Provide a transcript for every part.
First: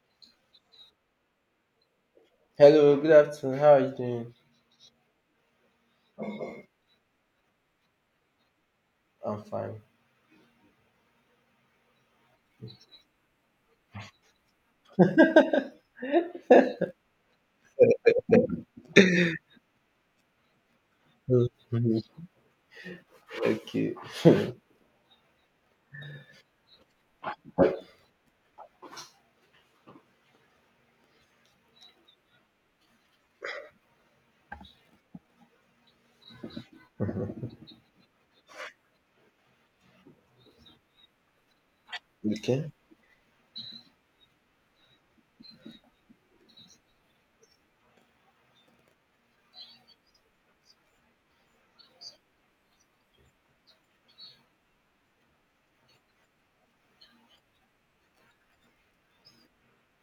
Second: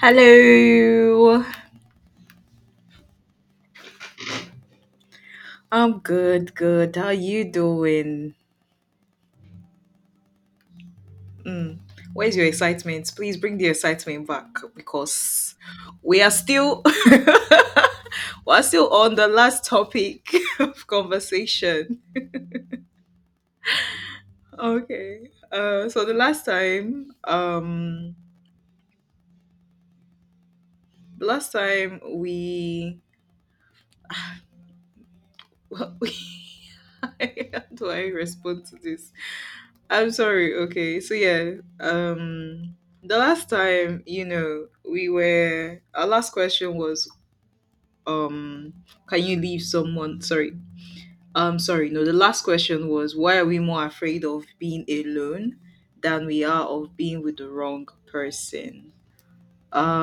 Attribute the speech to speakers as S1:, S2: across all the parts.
S1: Hello.
S2: Hello, good afternoon. How are you doing?
S1: I'm good, good. How you doing?
S2: I'm fine.
S1: Mm. Where's your excitement? Please bring the excitement back because we are still we're still on the last topic of conversation.
S2: Mhm. Okay.
S1: Okay. So the last time we how do I respond to this? I'm sorry. Okay. So yeah,
S2: Okay.
S1: the last time, we were our last question was um can you leave someone sorry. Sorry. No, the last question was, why are we more afraid of being alone than we are of being with the wrong person?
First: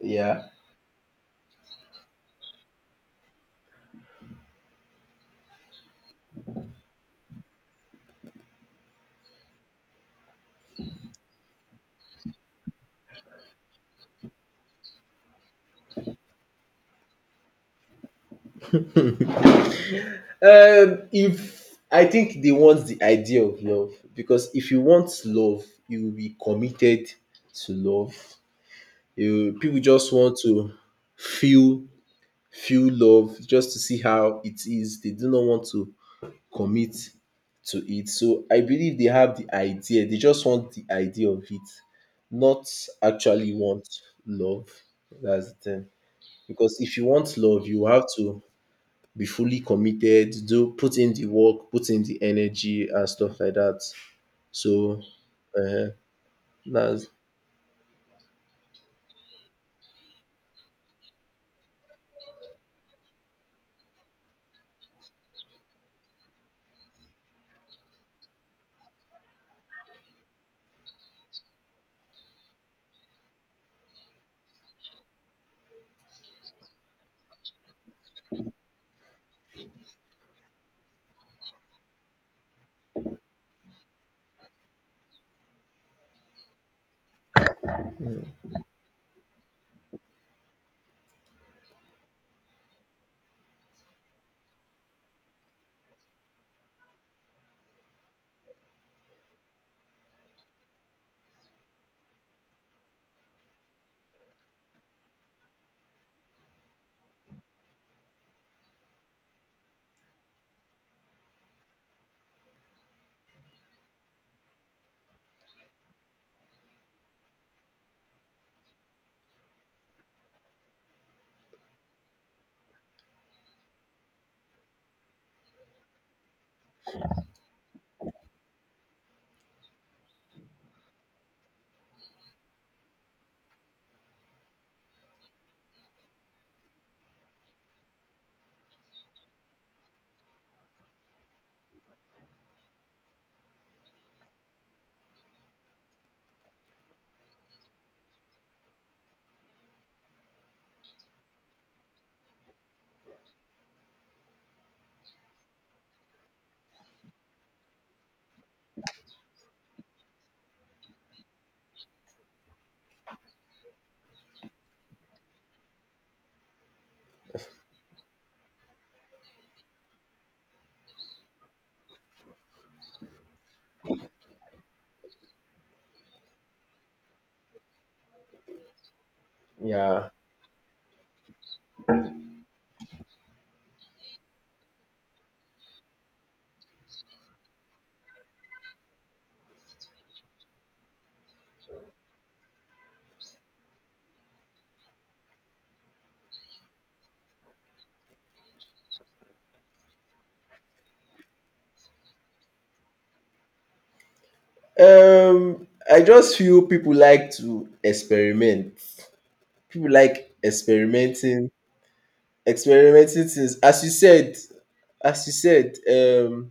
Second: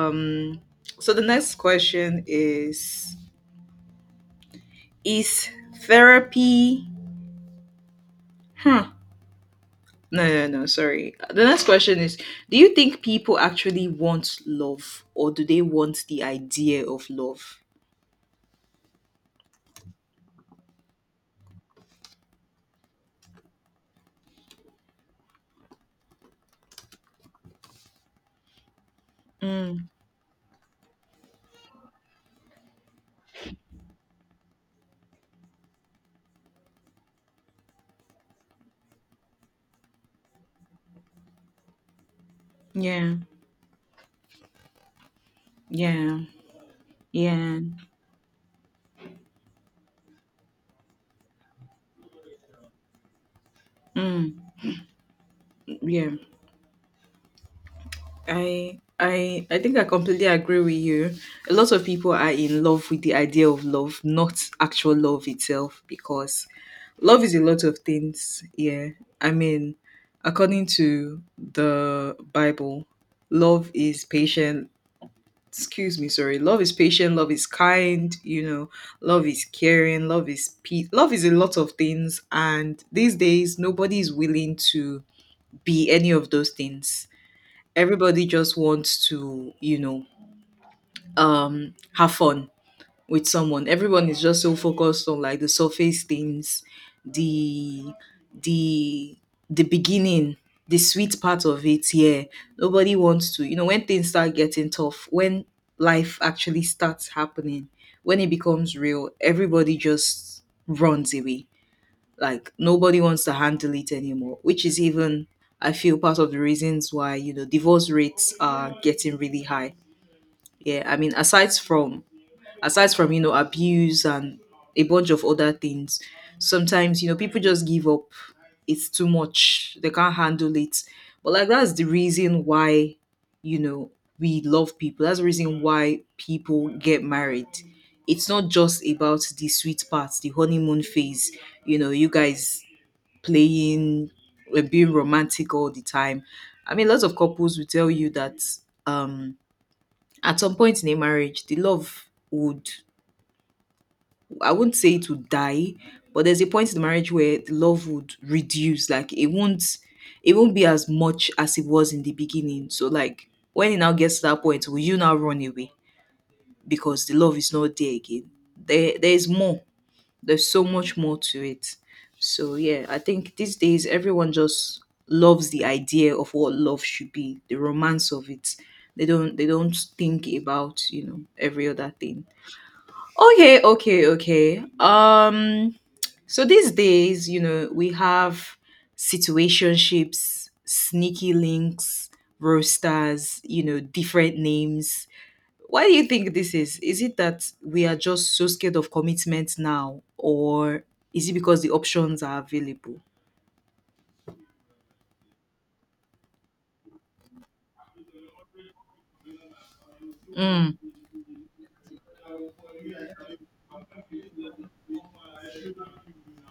S2: Yeah.
S1: so the next question is is therapy hmm. No, no, no, sorry. The next question is, do you think people actually want love or do they want the idea of love?
S2: If I think they want the idea of love because if you want love, you will be committed to love. You people
S1: Mm.
S2: just want to feel feel love just to see how it is. They do not want to commit to it. So I believe they have the idea. They just want the idea of it, not
S1: Yeah.
S2: actually want love. That's the thing.
S1: Yeah.
S2: Because if you want
S1: Yeah.
S2: love, you have to be fully committed, do put in the work, put in the energy and stuff like that.
S1: Mm.
S2: So uh,
S1: Yeah.
S2: that's
S1: I think I completely agree with you. A lot of people are in love with the idea of love, not actual love itself, because love is a lot of things. Yeah. I mean, according to the Bible, love is patient, excuse me, sorry, love is patient, love is kind, you know, love is caring, love is peace, love is a lot of things, and these days nobody is willing to be any of those things. Everybody just wants to, have fun with someone. Everyone is just so focused on, like, the surface things, the the the beginning, the sweet part of it. Yeah. Nobody wants to, you know, when things start getting tough, when life actually starts happening, when it becomes real, everybody just runs away. Like, nobody wants to handle it anymore, which is even, I feel, part of the reasons why, you know, divorce rates are getting really high. Yeah, I mean, aside from, you know, abuse and a bunch of other things. Sometimes, you know, people just give up. It's too much, they can't handle it. But, like, that's the reason why, you know, we love people. That's the reason why people get married. It's not just about the sweet parts, the honeymoon phase, you know, you guys playing, being romantic all the time. I mean, lots of couples will tell you that um at some point in a marriage the love would, I wouldn't say it would die, but there's a point in the marriage where the love would reduce. Like, it won't, it won't be as much as it was in the beginning. So, like, when it now gets to that point, will you now run away? Because the love is not there again. There's more. There's so much more to it. So yeah, I think these days everyone just loves the idea of what love should be, the romance of it. They don't
S2: yeah.
S1: think about, you know, every other thing. Okay, okay, okay. So these days, you know, we have situationships, sneaky links, roasters, you know, different names. Why do you think this is? Is it that we are just so scared of commitment now, or is it because the options are available?
S2: I just feel people like to experiment. People like
S1: Mm.
S2: experimenting things, as you said, as you said um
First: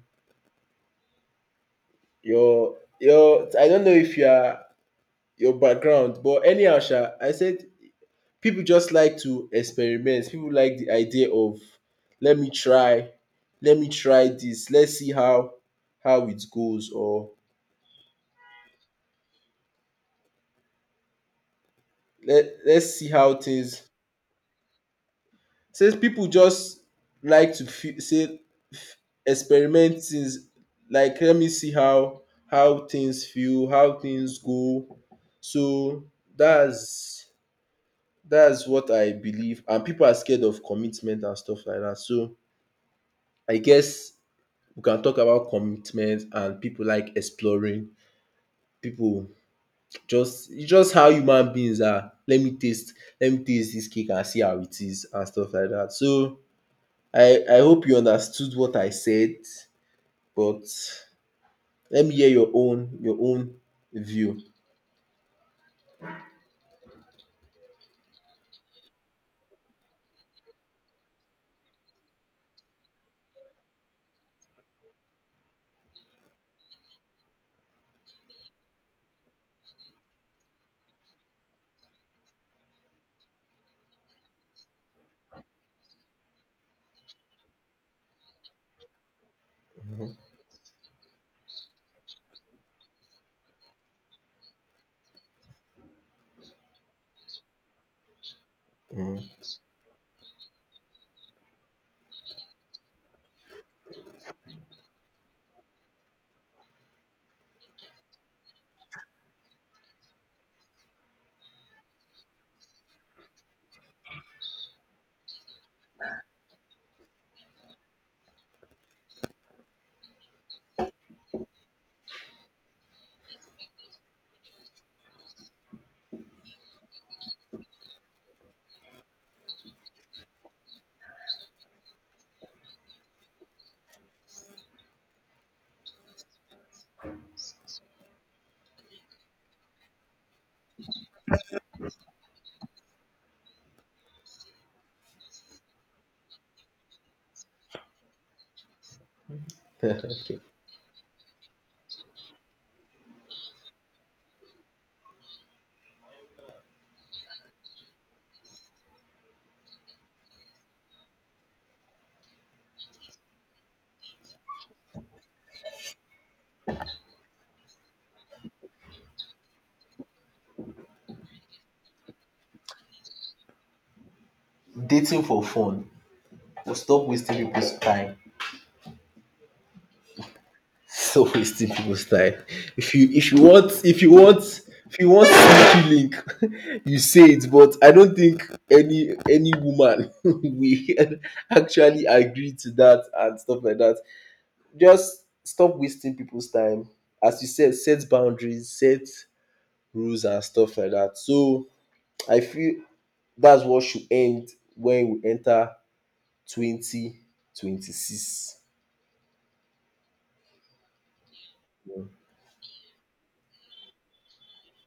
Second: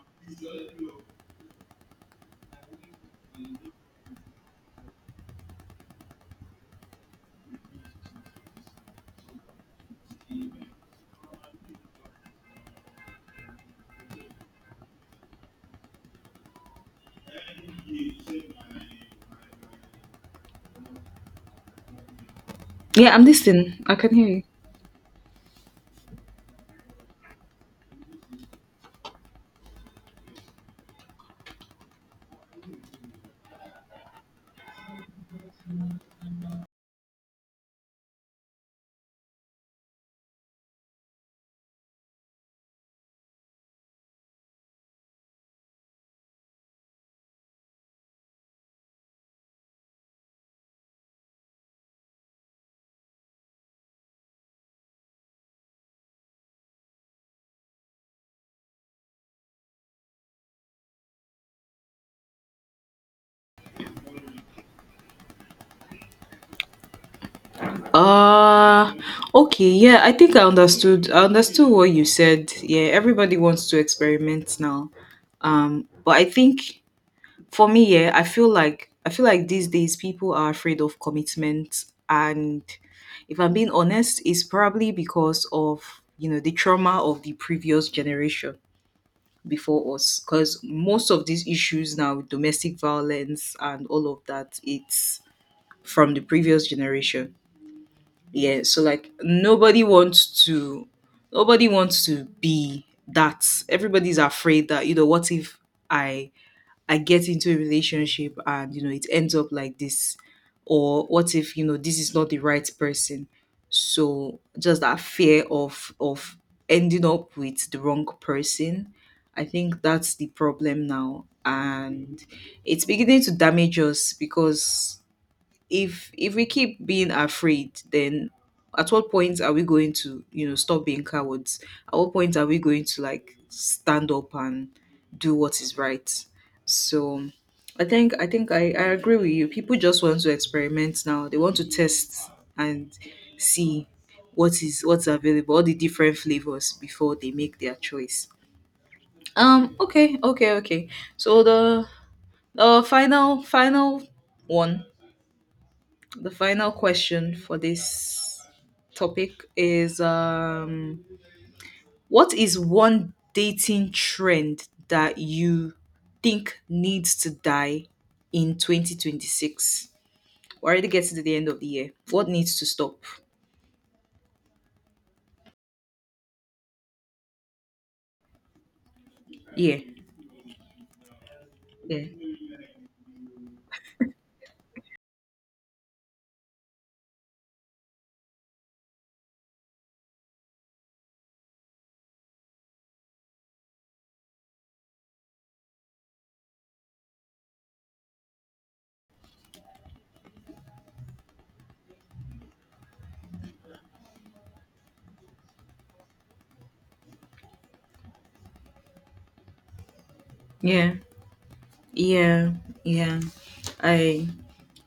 S2: your I don't know if you are your background, but anyhow sha I said people just like to experiment. People like the idea of let me try let me try this, let's see how it goes, or let's see
S1: Yeah, I'm
S2: how things.
S1: listening. I can hear you.
S2: Since people just like to feel, say, experiment things, like let me see how things feel, how things go. So that's that's what I believe. And people are scared of commitment and stuff like that, so I guess we can talk about commitment. And people like exploring. People, just it's just how human beings are, let me taste, this cake and see how it is and stuff like that. So I hope you understood what I said, but let me hear your own, view.
S1: Uh okay, yeah, I think I understood. I understood what you said. Yeah, everybody wants to experiment now. But I think, for me, yeah, I feel like these days people are afraid of commitment, and, if I'm being honest, it's probably because of, you know, the trauma of the previous generation before
S2: Mhm.
S1: us, because most of these issues now, domestic violence and all of that, it's from the previous generation. Yeah, so, like, nobody wants to be that. Everybody's afraid that, you know, what if i I get into a relationship and, you know, it ends up like this, or what if, you know, this is not the right person. So just that fear of ending up with the wrong person, I think that's the problem now. And it's beginning to damage us, because if we keep being afraid, then at what point are we going to, you know, stop being cowards? At what point are we going to, like, stand up and do what is right? So I agree with you, people just want to experiment now, they want to test and see what is, what's available, all the different flavors, before they make their choice. Okay,
S2: Okay.
S1: okay, okay. So the final final one the final question for this topic is, what is one dating trend that you think needs to die in 2026? We're already getting to the end of the year. What needs to stop?
S2: Dating for fun. Well, stop wasting people's time.
S1: Yeah.
S2: Stop wasting people's
S1: Yeah.
S2: time. If you want if you want if you want sneaky link, you say it. But I don't think any woman will actually agree to that and stuff like that. Just stop wasting people's time. As you said, set boundaries, set rules and stuff like that. So I feel that's what should end when we enter 2026.
S1: Yeah. Yeah. Yeah. I.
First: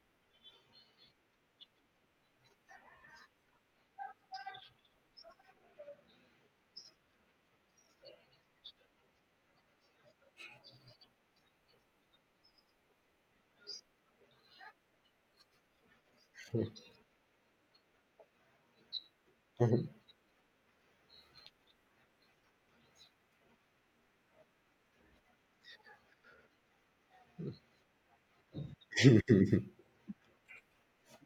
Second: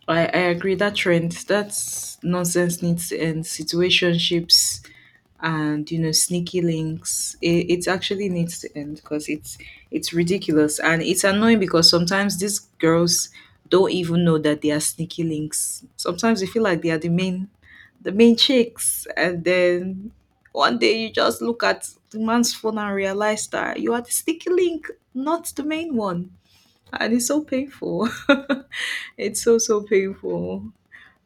S1: I agree, that trend, that's nonsense, needs to end. Situationships, and, you know, sneaky links, it actually needs to end because it's ridiculous and it's annoying, because sometimes these girls don't even know that they are sneaky links. Sometimes they feel like they are the main, the main chicks, and then one day you just look at the man's phone and realize that you are the sneaky link, not the main one. And it's so painful. It's so, so painful.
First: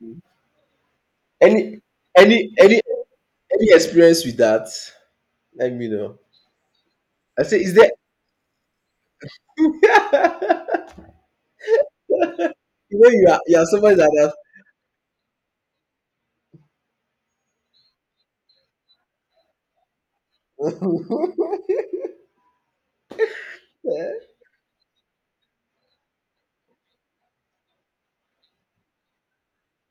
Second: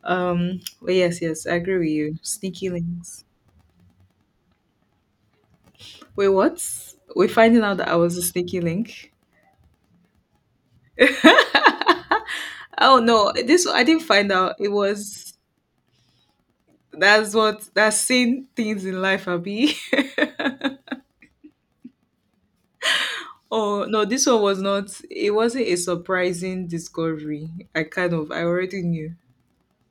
S1: But yes, yes, I agree
S2: Any
S1: with you,
S2: any
S1: sneaky
S2: any
S1: links.
S2: any experience with that? Let me know.
S1: Wait, what? We're
S2: I say,
S1: finding
S2: is
S1: out that
S2: there,
S1: I was a sneaky link.
S2: you know,
S1: Oh
S2: you
S1: no,
S2: are,
S1: this I
S2: somebody
S1: didn't
S2: that
S1: find
S2: has.
S1: out. It was, that's what, that's seen things in life, Abby. Oh no, this one was not. It wasn't a surprising discovery. I kind of I already knew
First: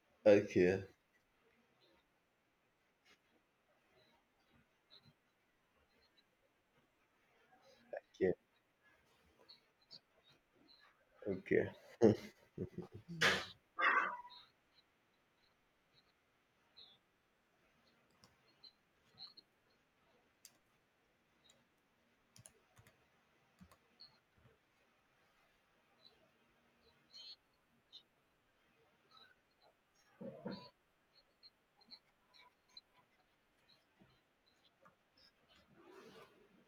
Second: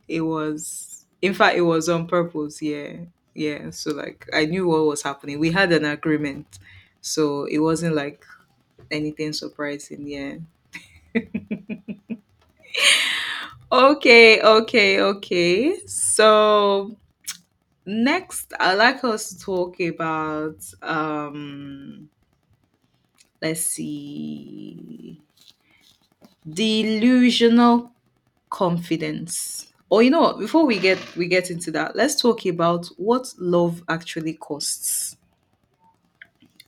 S1: it
S2: Okay,
S1: was. In fact, it was on purpose. Yeah, yeah. So, like, I knew what was happening. We had an agreement, so it wasn't like
S2: okay,
S1: anything surprising. Yeah.
S2: okay.
S1: Okay, okay, okay. So next, I'd like us to talk about um let's see, delusional confidence. Or, you know what, before we get into that, let's talk about what love actually costs.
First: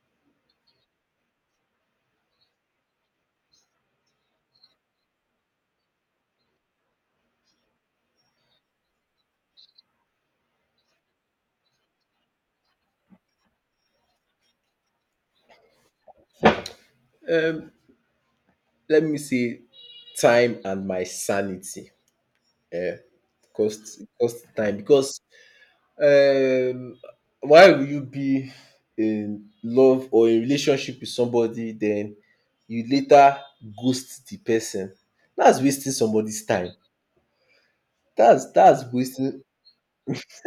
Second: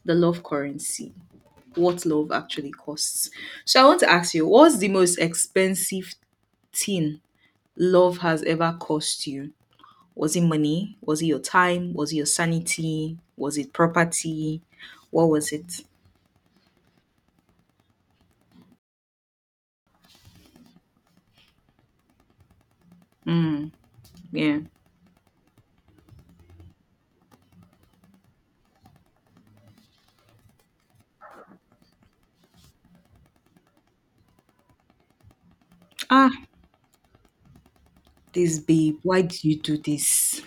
S1: The love currency. What love actually costs. So I want to ask you, what's the most expensive thing love has ever cost you? Was it money? Was it your time? Was it your sanity? Was it property? What was it?
S2: Let me see, time and my sanity.
S1: Mm,
S2: Cost
S1: yeah.
S2: time, because um why will you be in love or in relationship with somebody then you later ghost the person? That's wasting
S1: Ah,
S2: somebody's time.
S1: this
S2: That's
S1: babe, why did
S2: wasting.
S1: you do this?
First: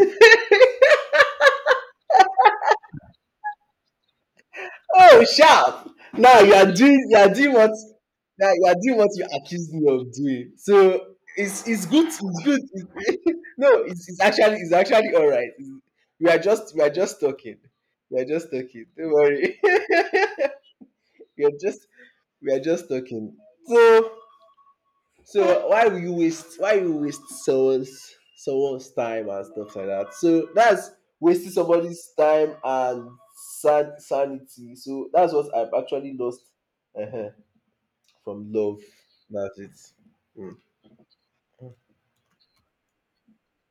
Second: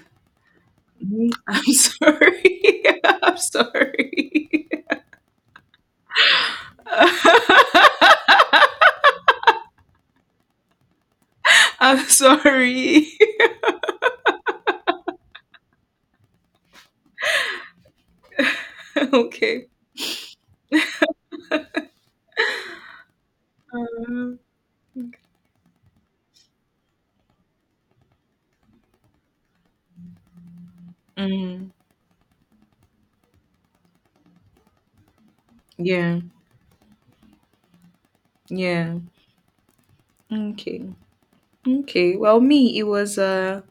S1: Me? I'm sorry. I'm sorry.
S2: Oh sharp! Now you are doing, what? Now you are doing what you accused me of doing. So it's it's
S1: I'm
S2: good it's good
S1: sorry.
S2: It's- No, it's actually alright. We are just talking. We are just talking. Don't worry.
S1: Okay.
S2: we are just we are just talking. So
S1: Um,
S2: Why you waste someone's time and stuff like that? So that's wasting
S1: mm,
S2: somebody's time and sanity. So that's what I've actually
S1: yeah.
S2: lost uh from love.
S1: Yeah.
S2: That's it. Mm.
S1: Okay. Okay. Well, me, it was, uh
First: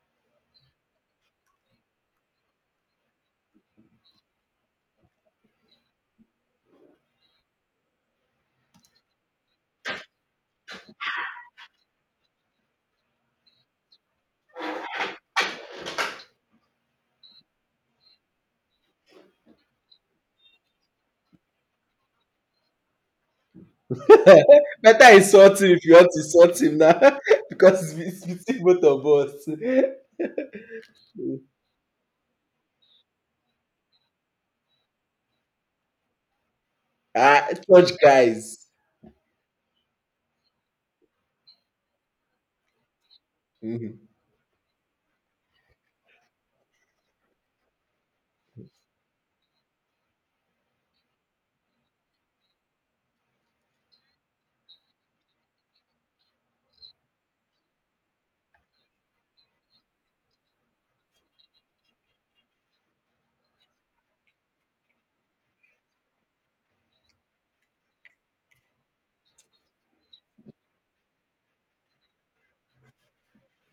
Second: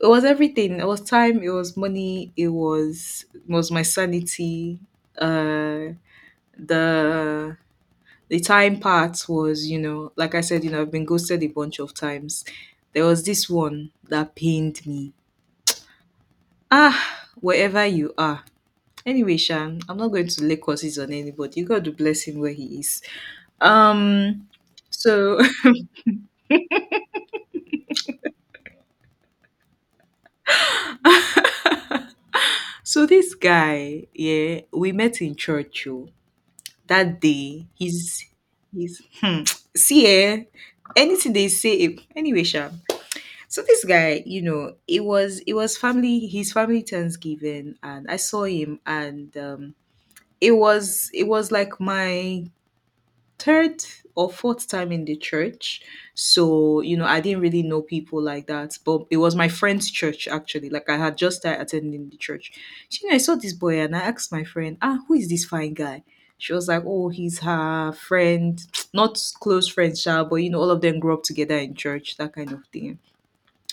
S1: it was everything. It was time, it was money, it was, it was my sanity. Uh the the time part was, you know, like I said, I've been ghosted a bunch of times. There was this one that pained me, ah, wherever you are, anyway shan, I'm not going to lay curses on anybody, god to bless him where he is. um
S2: Better
S1: so
S2: insult him if you want to insult him now because it's between both of us.
S1: so this guy, yeah, we met in church. Oh, that
S2: Ah,
S1: day,
S2: church guys.
S1: he's, see eh, anything they say eh, anyway sha. So this
S2: Mhm.
S1: guy, you know, it was family his family Thanksgiving, and I saw him, and it was like my third or fourth time in the church. So, you know, I didn't really know people like that. But it was my friend's church, actually. Like, I had just started attending the church. So, you know, I saw this boy, and I asked my friend, ah, who is this fine guy? She was like, oh, he's her friend, not close friend, sha, but, you know, all of them grew up together in church, that kind of thing.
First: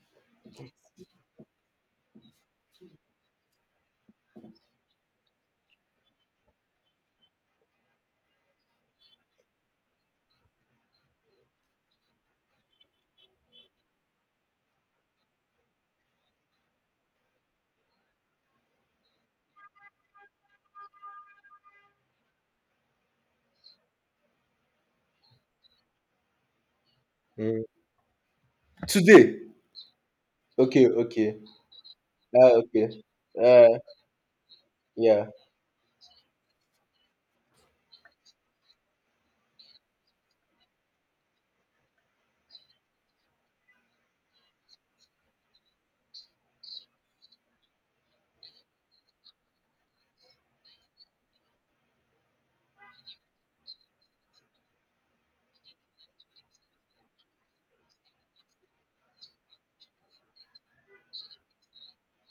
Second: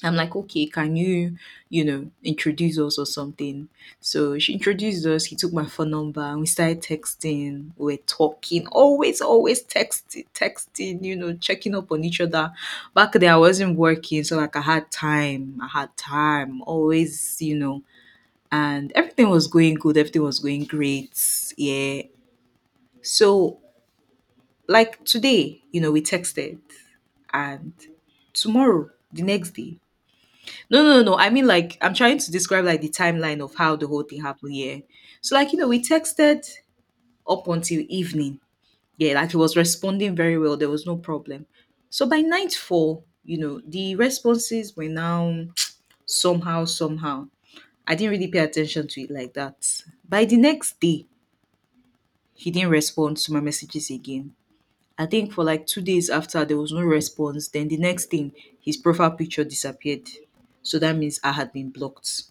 S1: I'm like, okay, can you, you know, introduce us or something? So she introduced us. He took my phone number and we started texting. We were talking, always, always, texting, texting, you know, checking up on each other. Back then, I wasn't working. So, like, I had time. I had time, always, you know, and everything was going good. Everything was going great. Yeah. So, like, today, you know, we texted,
S2: Mm.
S1: and tomorrow, the
S2: Today.
S1: next day, no,
S2: Okay,
S1: no, no, I
S2: okay.
S1: mean, like, I'm trying to
S2: Ah,
S1: describe, like,
S2: okay.
S1: the timeline of how
S2: Uh,
S1: the whole thing happened. Yeah.
S2: yeah.
S1: So, like, you know, we texted up until evening. Yeah, like, he was responding very well. There was no problem. So by nightfall, you know, the responses were now somehow, somehow. I didn't really pay attention to it like that. By the next day, he didn't respond to my messages again. I think for like 2 days after there was no response. Then the next thing, his profile picture disappeared. So that means I had been blocked.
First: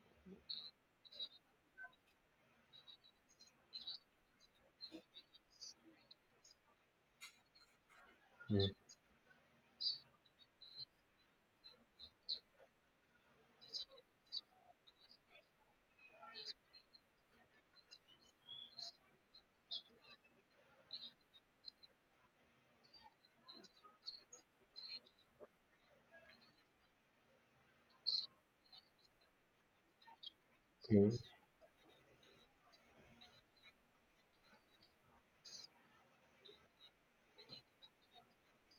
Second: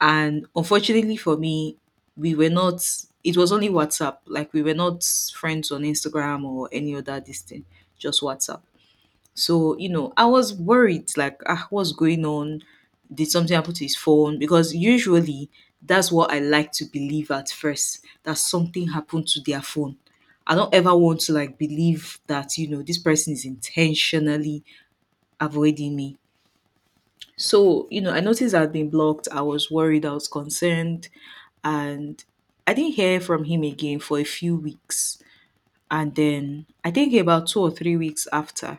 S1: And unfortunately for me, we were not, it was only WhatsApp. Like, we were not friends on Instagram or any other this thing, just WhatsApp. So, you know, I was worried, like, ah, what's going on? Did something happen to his phone? Because usually that's what I like to believe at first, that something happened to their phone. I don't ever want to, like, believe that, you know, this person is intentionally avoiding me. So, you know, I noticed I'd been blocked. I was worried, I was concerned
S2: Mhm.
S1: and I didn't hear from him again for a few weeks. And then I think about 2 or 3 weeks after,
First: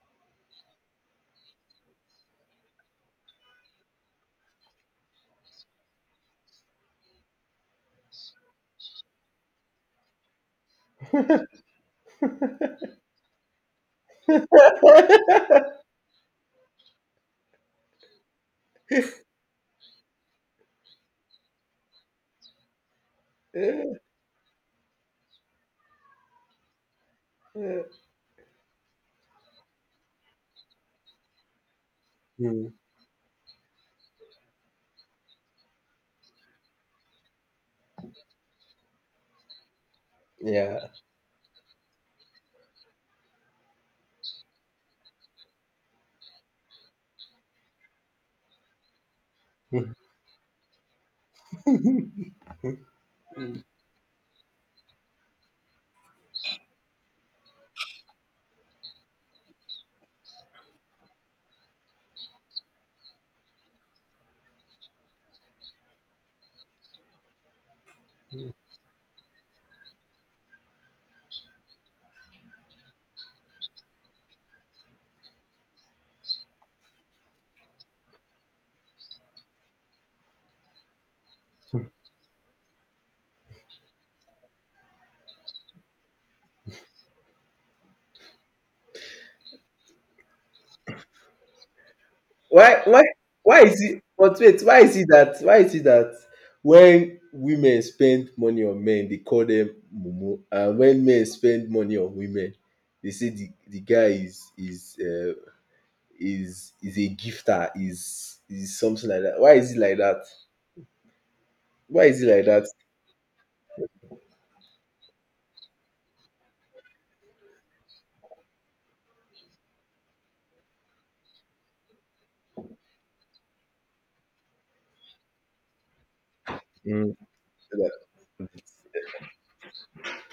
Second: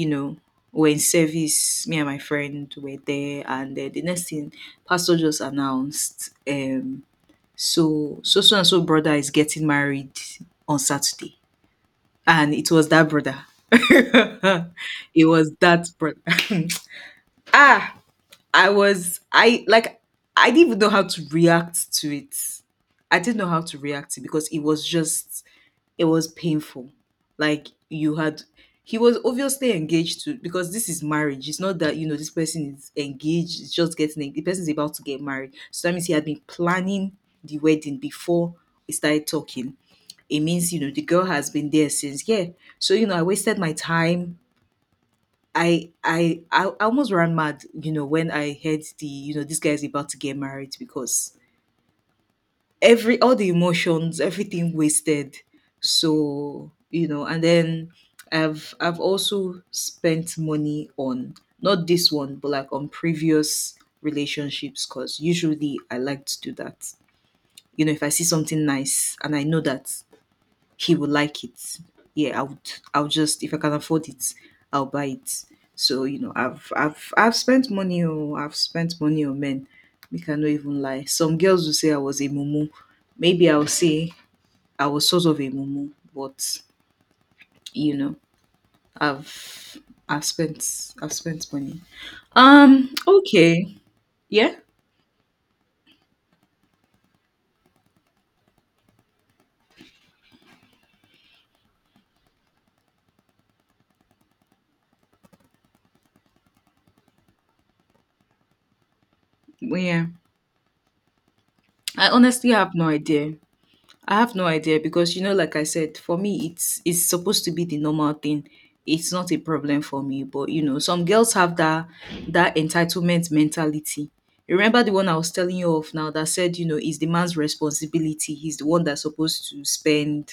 S1: you know, we're in service, me and my friend were there, and the next thing, Pastor just announced, so and so brother is getting married on Saturday, and it was that brother. It was that brother. ah, I I didn't even know how to react to it. I didn't know how to
S2: Mm,
S1: react to it because it was just it was painful. Like you had He was obviously engaged to because this is marriage. It's not that you know this person is engaged, it's just getting the person is about to get married. So that means he had been planning the wedding before we started talking. It means you
S2: yeah.
S1: know the girl has been there since, yeah. So you know I wasted my time. I almost ran mad, you know, when I heard the, you know, this guy's about to get married because every all the emotions, everything wasted. So, you know, and then I've also spent money on not this one, but like on previous relationships because usually I like to do that. You know, if I see something nice and I know that he would like it. Yeah, I would. I'll just if I can afford it, I'll buy it. So you know, I've spent money. Oh, I've spent money on men. We cannot even lie. Some girls will say I was a mumu. Maybe I'll say I was sort of a mumu, but you know, I've I've spent money.
S2: why why why
S1: Okay.
S2: is it but
S1: Yeah.
S2: wait, why is it that when women spend money on men they call them mumu, and when men spend money on women they say the guy is a gifter, is something like that. Why is it
S1: Well,
S2: like
S1: yeah.
S2: that? why
S1: I
S2: is it like
S1: honestly
S2: that
S1: have no idea. I have no idea because you know, like I said, for me it's supposed to be the normal thing. It's not a problem for me. But you know, some girls have that entitlement mentality. You remember the one I was telling you of now that said, you know, it's the
S2: Mm.
S1: man's
S2: Like,
S1: responsibility. He's the one that's supposed to spend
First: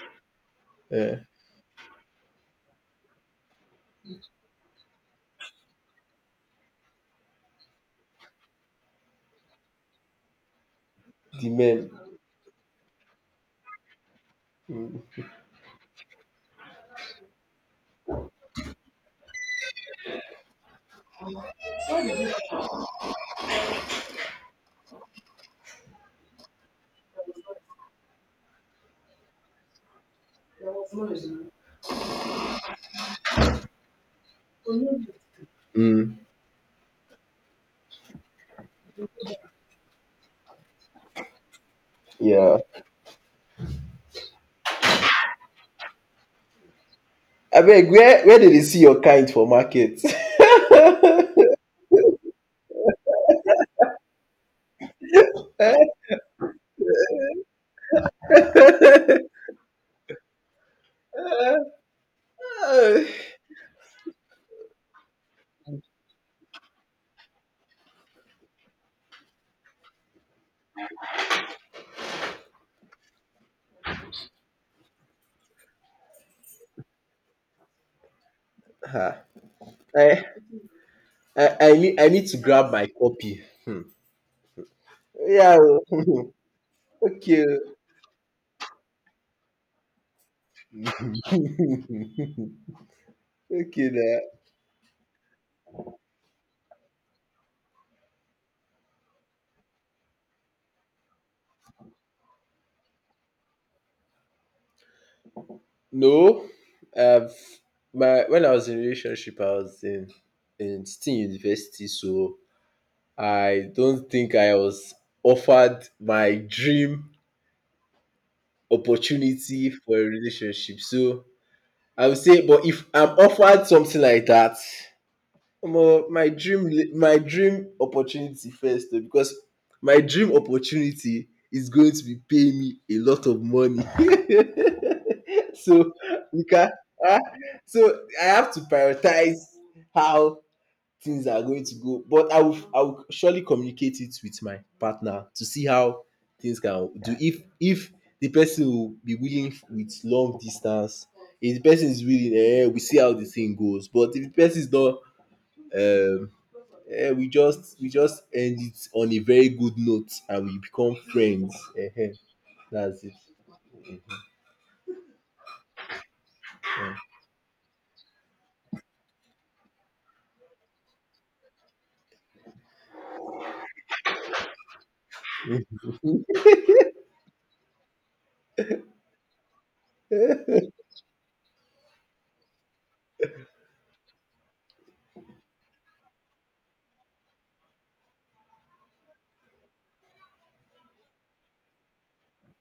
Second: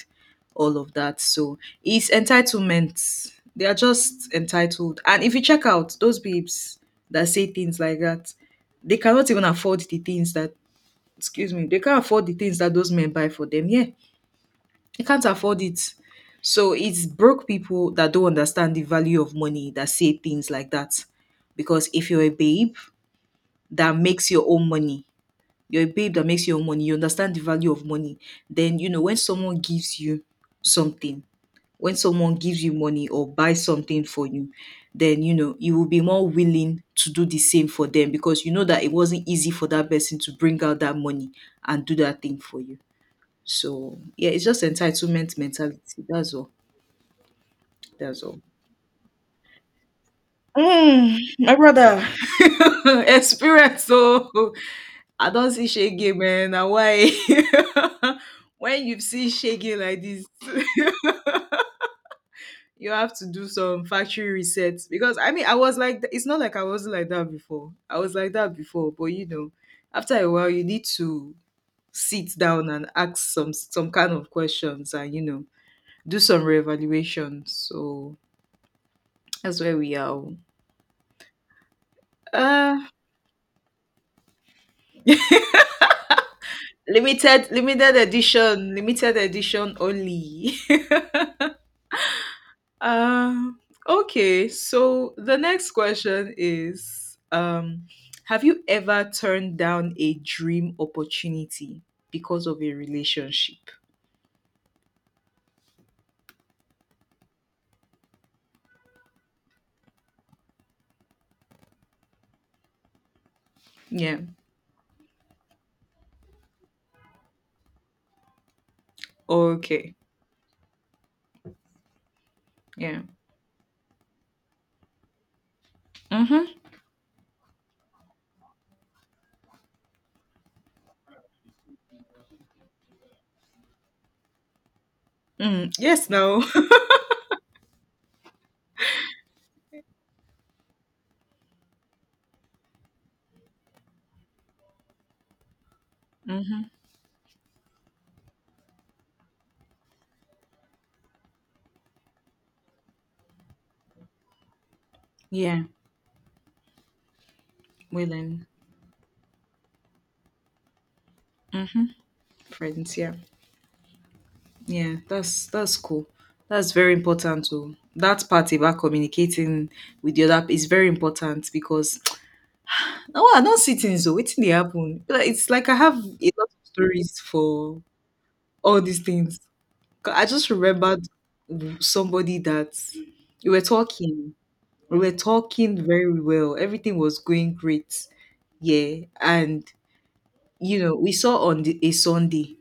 S1: all of that.
S2: eh,
S1: So it's entitlement. They are just entitled. And if you check out those babes that say things like that, they cannot even afford the things that,
S2: the
S1: excuse me, they
S2: men,
S1: can't afford the things that those men buy for them. Yeah. They
S2: mm,
S1: can't afford it. So it's broke people that don't understand the value of money that say things like that. Because if you're a babe that makes your own money, you're a babe that makes your own money, you understand the value of money, then you know when someone gives you something, when someone gives you money or buys something for you, then you know you will be
S2: mm,
S1: more willing to do the same for them because you know that it wasn't easy for that person to bring out that money and do that thing
S2: yeah.
S1: for you. So yeah, it's just entitlement mentality. That's all.
S2: Abeg,
S1: That's
S2: where
S1: all.
S2: dey see your kind for market?
S1: Mm,
S2: um
S1: my brother. Experience. So I don't see shaking, man. And why? When you see shaking like this, you have to do some factory resets. Because I mean, I was like, it's not like I wasn't like that before. I was like that before, but you know, after a while, you need to sit down and ask some kind of questions, and you know, do some reevaluation. So that's where we are.
S2: I
S1: Oh.
S2: I need to grab
S1: Uh
S2: my copy. um Oya oo. Okay
S1: limited
S2: oo.
S1: limited edition limited edition only. um
S2: Okay na.
S1: okay, so the next question is, have you ever turned down a dream opportunity because of a relationship?
S2: No, I've my when I was in relationship I was in still university, so I don't
S1: Yeah.
S2: think I was offered my dream opportunity
S1: Okay.
S2: for a relationship, so I would say. But if
S1: Yeah.
S2: I'm offered something like that, omo,
S1: Mm-hmm.
S2: my dream opportunity first, oh, because my dream opportunity is going to be paying me a lot of money.
S1: Mm.
S2: So
S1: Yes, no.
S2: we can, ah, so I have to prioritize how things are going to go. But I will, surely communicate it with my partner to see how things
S1: Mm-hmm.
S2: can do. If the person will be willing with long distance, if the person is willing, eh, we see how the thing goes. But if the person is not,
S1: Yeah.
S2: um, eh, we just
S1: Willing.
S2: end it on a very good note and we become friends.
S1: Mm-hmm.
S2: Eh,
S1: Friends,
S2: that's
S1: yeah.
S2: it.
S1: Yeah, that's cool. That's very important too. That part about communicating with the other is very important because no, I don't see things though. Waiting they happen. Like, it's like I have a lot of stories for all these things. 'Cause I just remembered somebody that we were talking. We were talking very well. Everything was going great. Yeah, and you know we saw on a Sunday.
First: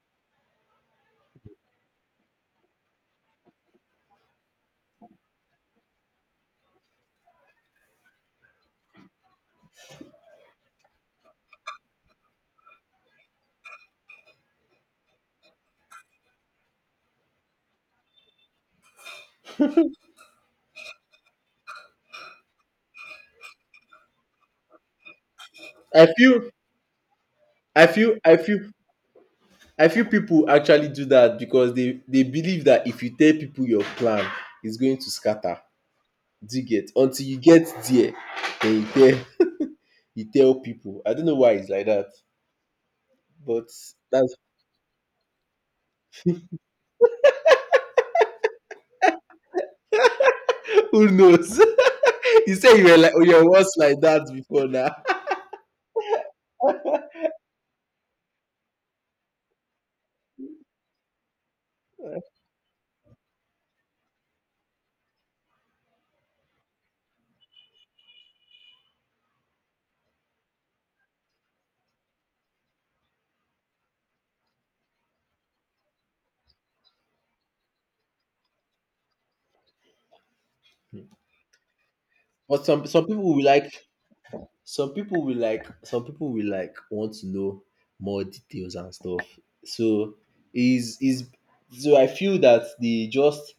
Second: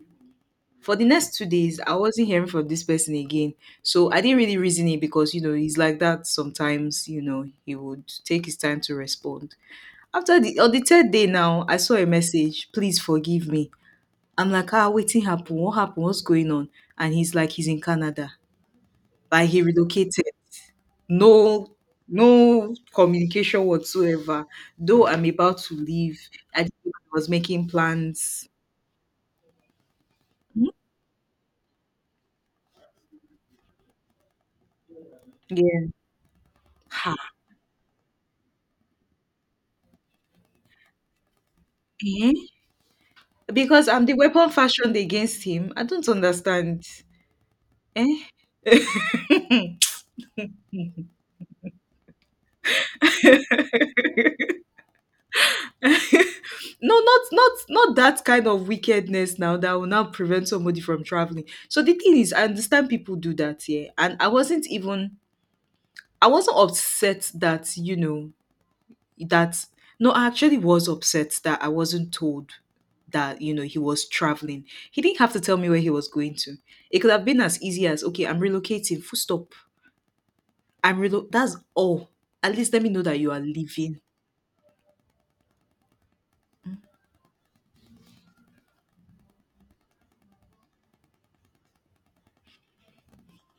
S1: For the next 2 days, I wasn't hearing from this person again. So I didn't really reason it because, you know, he's like that sometimes, you know, he would take his time to respond. After the On the third day now, I saw a message, please forgive me. I'm like, ah, waiting happened? What happened? What's going on? And he's like, he's in Canada. Like he relocated. No No communication whatsoever. Though I'm about to
S2: I
S1: leave,
S2: feel
S1: I was making
S2: I feel I
S1: plans.
S2: feel I feel people actually do that because they believe that if you tell people your plan, it's going to scatter.
S1: Yeah.
S2: Do you get? Until
S1: Ha.
S2: you get there, then you tell people. I don't know why it's like that,
S1: Eh?
S2: but
S1: Because I'm the
S2: that's.
S1: weapon fashioned against him. I don't understand. Eh?
S2: Who knows. You say you were like, oh, you was like that before now.
S1: No, not that kind of wickedness now that will now prevent somebody from traveling. So the thing is, I understand people do that here, and I wasn't even, I wasn't upset that, you know, that, no, I actually was upset that I wasn't told that, you know, he was traveling. He didn't have to tell me where he was going to. It could have been as easy as, okay, I'm relocating, full stop. I'm relo That's all. At
S2: But
S1: least let me know
S2: some
S1: that
S2: people
S1: you are
S2: will like,
S1: leaving.
S2: some people will like, want to know more details and stuff. So is so I feel that they just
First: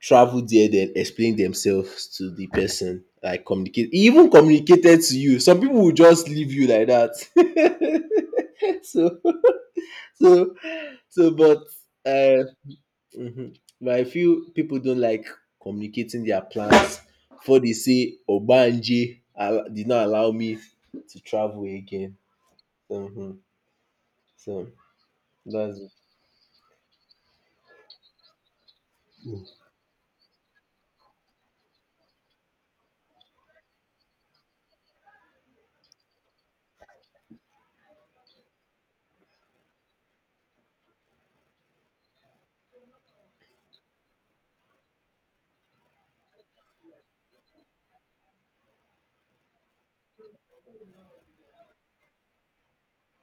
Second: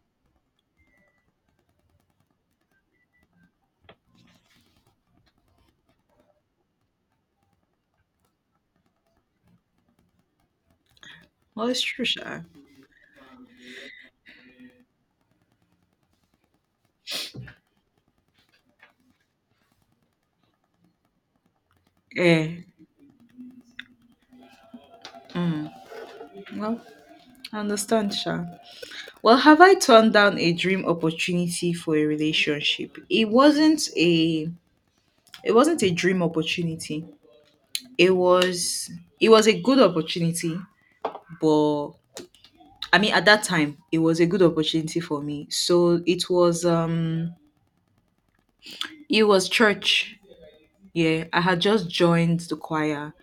S2: travel there then explain themselves to the person. Like, communicate, even communicated to you. Some people will just leave you like that. So. so but
S1: Well, it's true, Sha.
S2: uh, I feel people don't like communicating their plans before they say ogbanje did not allow me to travel again.
S1: Eh.
S2: hmm so that's it.
S1: Well, I understand, Sha. Well, have I turned down a dream opportunity for a relationship? It wasn't a dream opportunity. It was, it was a good opportunity, but I mean at that time it was a good opportunity for me. So it was, it was church. Yeah, I had just joined the choir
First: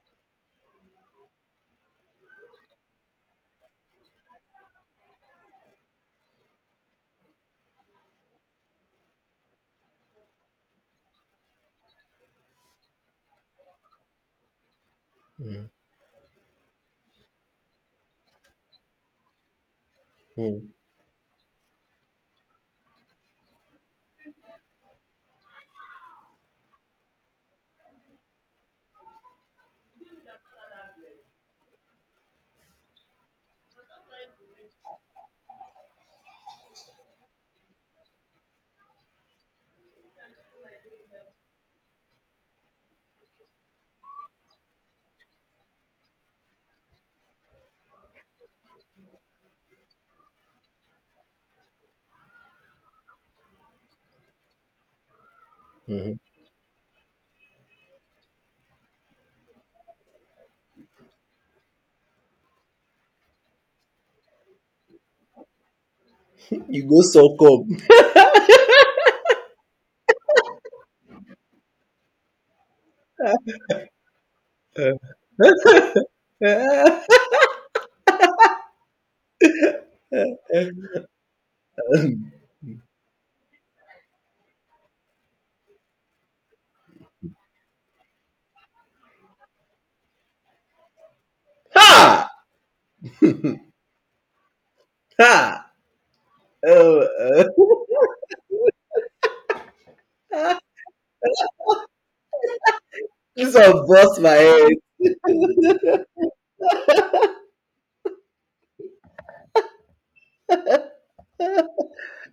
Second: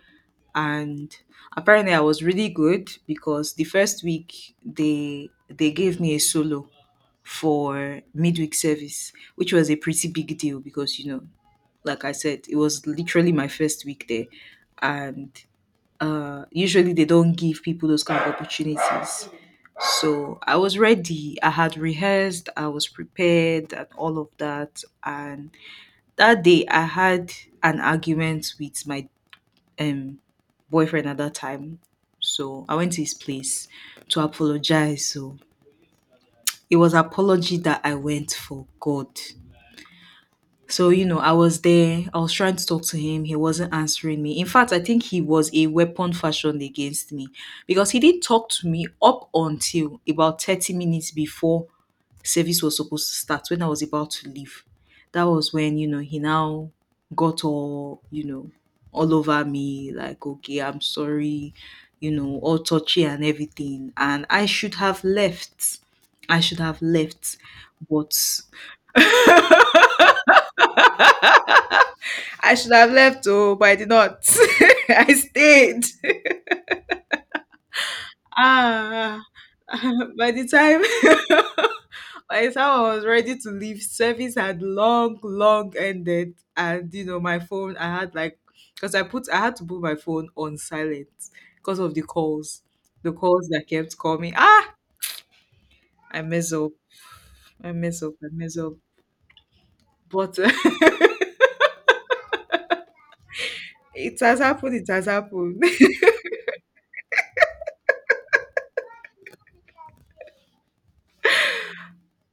S1: and apparently I was really good because the first week they gave me a solo for midweek service, which was a pretty big deal because you know, like I said, it was literally my first week there, and
S2: Mhm.
S1: usually they don't give people those kind of opportunities. So I
S2: Mhm.
S1: was ready. I had rehearsed. I was prepared, and all of that. And that day, I had an argument with my um boyfriend at that time. So I went to his place to apologize. So it was apology that I went for God. So, you know, I was there, I was trying to talk to him, he wasn't answering me. In fact, I think he was a weapon fashioned against me because he did talk to me up until about 30 minutes before service was supposed to start when I was about to leave. That was when, you know,
S2: Mhm.
S1: he now got all, you know, all over me, like, okay, I'm sorry, you know, all touchy and everything. And I should have left. I should have
S2: You go so
S1: left.
S2: up.
S1: But I should have left, oh, but I did not. I stayed. Ah, by the time by the time I was ready to leave, service had long, long ended, and you know my phone. I had like because I had to put my phone on silent because of
S2: Ha.
S1: the calls that kept coming. Ah,
S2: Ha.
S1: I mess up,
S2: Oh,
S1: I mess up. But
S2: this one
S1: it
S2: burst my
S1: has
S2: head.
S1: happened. It has happened.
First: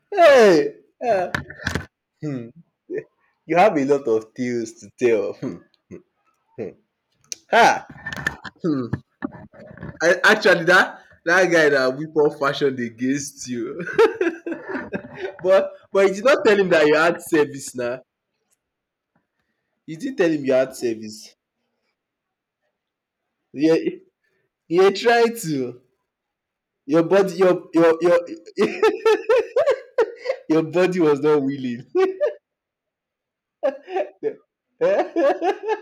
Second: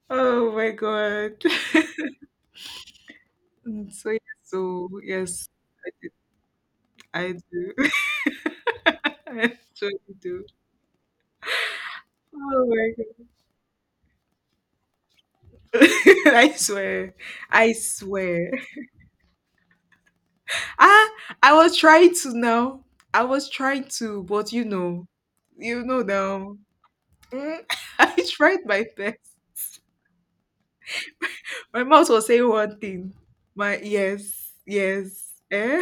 S1: Oh my
S2: Hey. Ah.
S1: god.
S2: Hmm. You have a
S1: Mm,
S2: lot
S1: so yes,
S2: of tales to
S1: so
S2: tell.
S1: yes,
S2: Hmm.
S1: I do.
S2: Ha. Hmm.
S1: I actually
S2: I,
S1: do.
S2: actually, that guy that whip up
S1: Oh
S2: fashioned
S1: my.
S2: against you. but but you did not
S1: I
S2: tell him that you
S1: swear.
S2: had
S1: I
S2: service now.
S1: swear.
S2: You didn't tell him you had
S1: Ah,
S2: service.
S1: I was trying to now. I was trying
S2: You
S1: to, but
S2: you tried to.
S1: you know now.
S2: Your body,
S1: Mm.
S2: your
S1: I tried my best.
S2: your body was not
S1: My
S2: willing.
S1: mouth was saying one thing. My
S2: Your
S1: yes, yes. Eh?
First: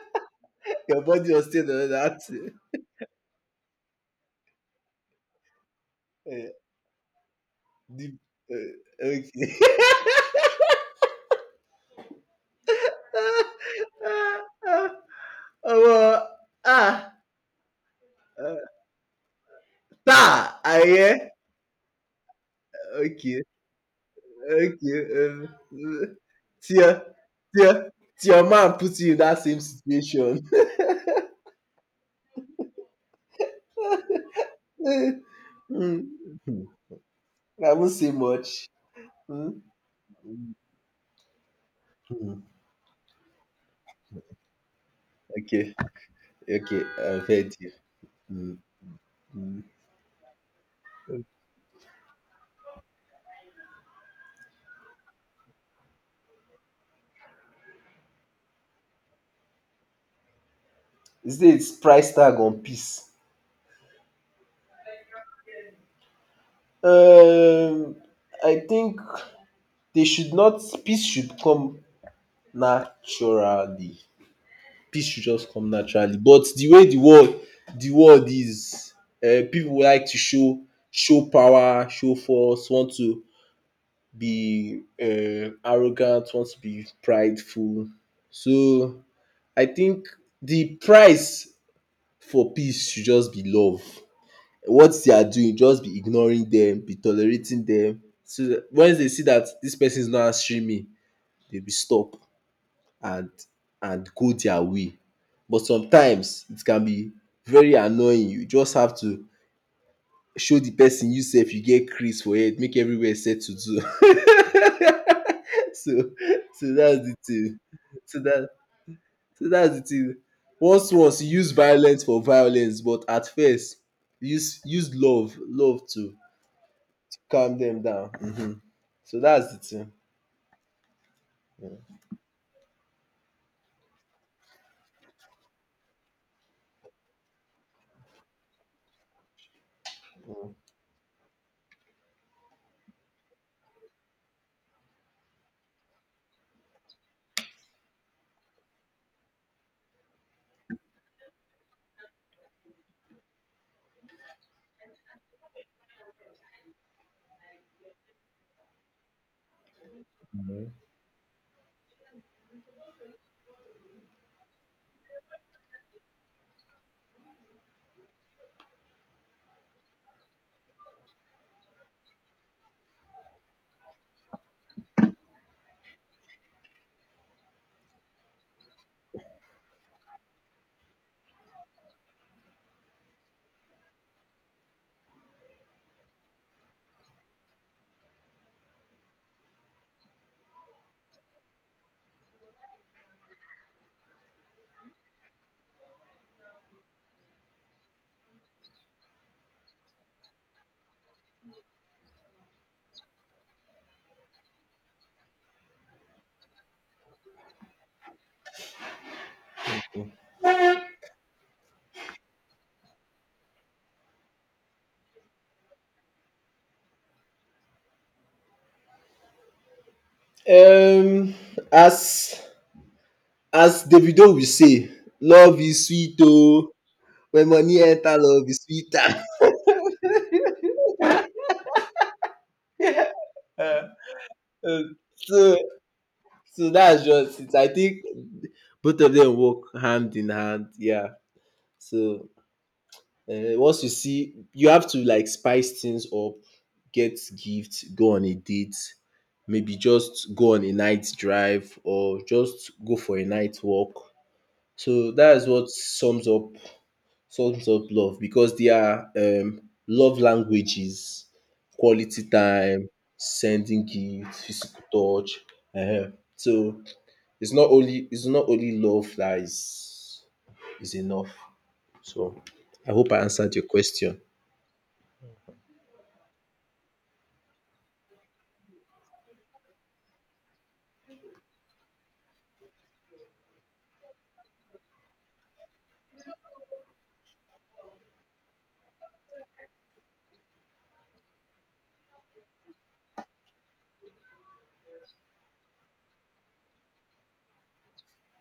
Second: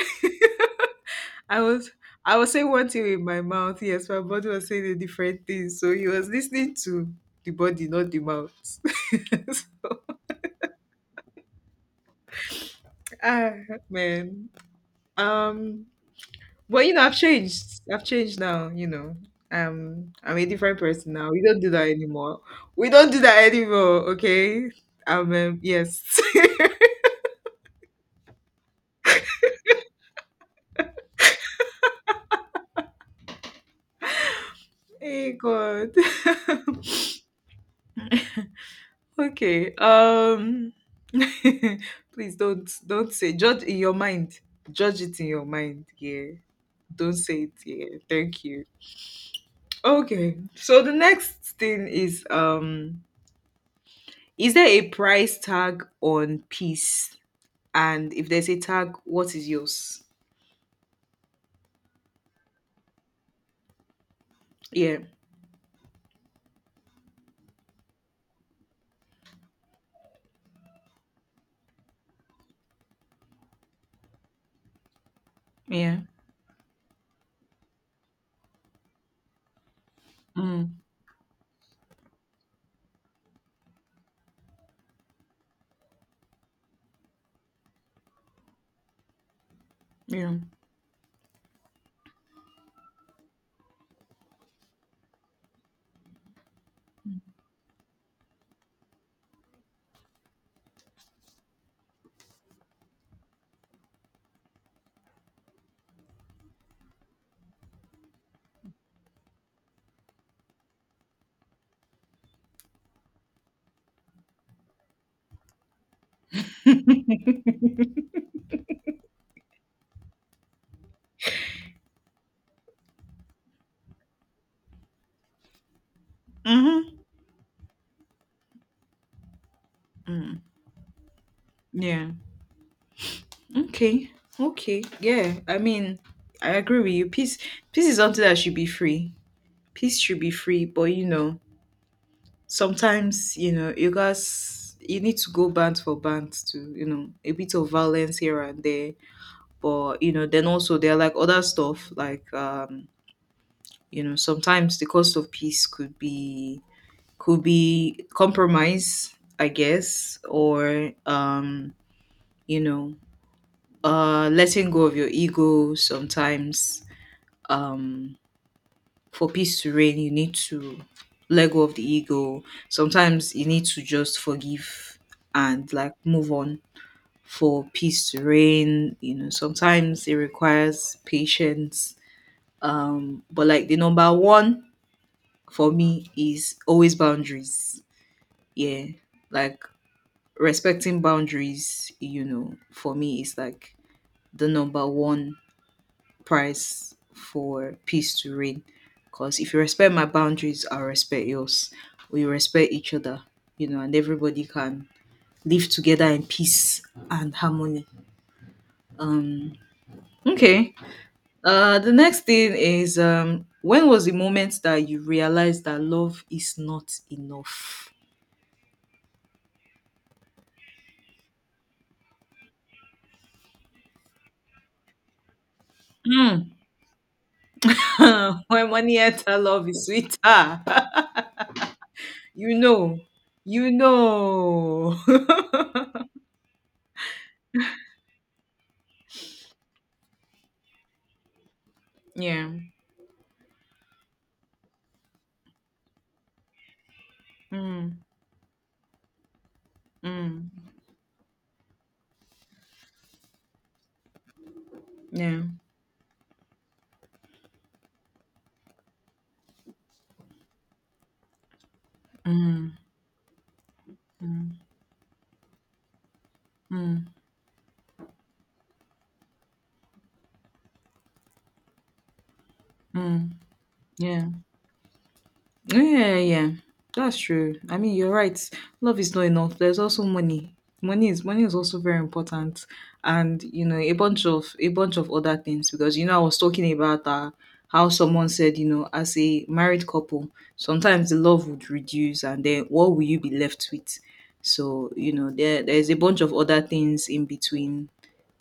S2: body was
S1: I
S2: still on
S1: was
S2: that.
S1: I was saying one thing with my mouth, yes, my body was saying a different thing. So he was
S2: Uh,
S1: listening to the body, not
S2: the,
S1: the mouth.
S2: uh, okay.
S1: So, ah man.
S2: Oh,
S1: Um
S2: well,
S1: But you know,
S2: ah,
S1: I've changed. I've changed
S2: ah,
S1: now, you know. I'm a
S2: ta,
S1: different person
S2: yeah.
S1: now. We don't do that anymore. We don't do
S2: Okay,
S1: that anymore, okay?
S2: okay.
S1: Yes.
S2: Dear, dear man puts you in that same situation.
S1: Hey God.
S2: Mm, hmm. I won't say much. Mm,
S1: Okay. Please
S2: mm.
S1: don't say, judge in your mind. Judge it in your
S2: Okay,
S1: mind, yeah.
S2: okay,
S1: Don't
S2: I've
S1: say it,
S2: heard you.
S1: yeah. Thank
S2: Mm,
S1: you.
S2: mm.
S1: Okay. So the next thing is, is there a price tag on peace? And if there's a tag, what is yours?
S2: Is there its price tag on peace?
S1: Yeah,
S2: Um, I think they should not. Peace should come naturally. Peace should just come
S1: yeah,
S2: naturally. But the way the world, is, people like to show,
S1: mm,
S2: power, show force, want to be, arrogant, want to be prideful. So I think
S1: yeah.
S2: the price for peace should just be love. What they are doing, just be ignoring them, be tolerating them. So that once they see that this person is not answering me, they will stop, and and go their way. But sometimes it can be very annoying. You just have to show the person you sef you get crease for head, make everywhere settle too. So, that's the thing. So that's the thing. Once, worse, use violence for violence, but at first, use love to
S1: Mm-hmm.
S2: calm them down. Mhm. So that's the thing.
S1: Mm, yeah. Okay. Okay. Yeah. I mean, I agree with you. Peace. Peace is something that should be free. Peace should be free, but you know, sometimes you know you guys you need to go band for band to you know a bit of violence here and there. But you know, then also there are like other stuff like you know sometimes the cost of peace could be compromise, I guess,
S2: Mm.
S1: or you know, letting go of your ego sometimes. Um for peace to reign, you need to let go of the ego. Sometimes you need to just forgive and like move on for peace to reign. You know, sometimes it requires patience. But like the number one for me is always boundaries. Yeah. Like respecting boundaries, you know, for me is like the number one prize for peace to reign. Because if you respect my boundaries, I'll respect yours. We respect each other, you know, and everybody can live together in peace and harmony. Um, okay. The next thing is, when was the moment that you realized that love is not enough?
S2: Um, as, Davido will say, love is sweet oh, when money enter,
S1: Hmm.
S2: love is
S1: When money
S2: sweeter.
S1: enter, love is sweeter. You know, you
S2: Uh, uh,
S1: know.
S2: so, that's just it. I think both of them work hand in hand. Yeah. So,
S1: Yeah.
S2: Once you see, you have to like spice things up, get gifts,
S1: Mm,
S2: go on a date, maybe just
S1: mm,
S2: go on a night drive or just go for a night walk. So that
S1: yeah.
S2: is what sums up, love, because there are, love languages, quality
S1: Mm,
S2: time, sending gifts,
S1: mm,
S2: physical touch. Uh-huh. So
S1: mm,
S2: it's not only, love that is enough. So I hope I
S1: mm,
S2: answered your question.
S1: yeah. Yeah, yeah, yeah. That's true. I mean, you're right. Love is not enough. There's also money. Money is also very important, and you know a bunch of other things because you know I was talking about how someone said you know as a married couple sometimes the love would reduce and then what will you be left with? So you know there's a bunch of other things in between.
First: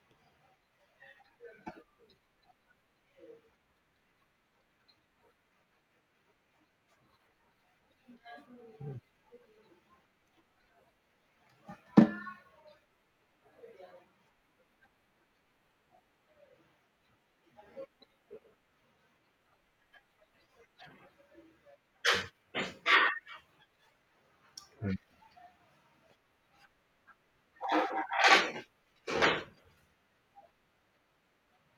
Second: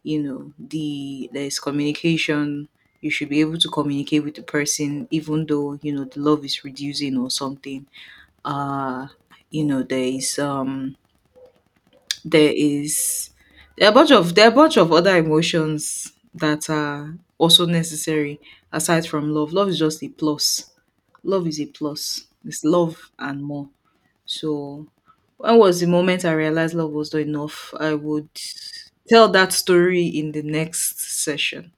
S1: You know there's communication. You should be able to communicate with the person even though you know the love is reducing or something. uh you know there is, there is there are a bunch of, there are a bunch of other emotions that are also necessary aside from love. Love is just a plus. Love is a plus, it's love and more. So, when was the moment I realized love was not enough? I would tell that story in the next session.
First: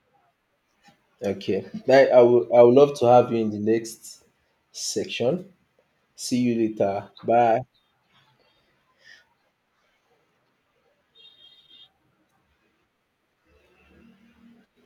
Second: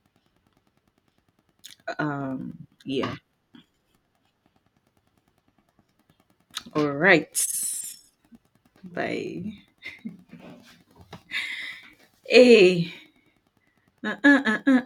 S2: Okay. I would, love to
S1: Yeah.
S2: have you in the next section. See you
S1: All
S2: later.
S1: right.
S2: Bye.
S1: Bye. Hey. Uh, uh, uh, uh, uh.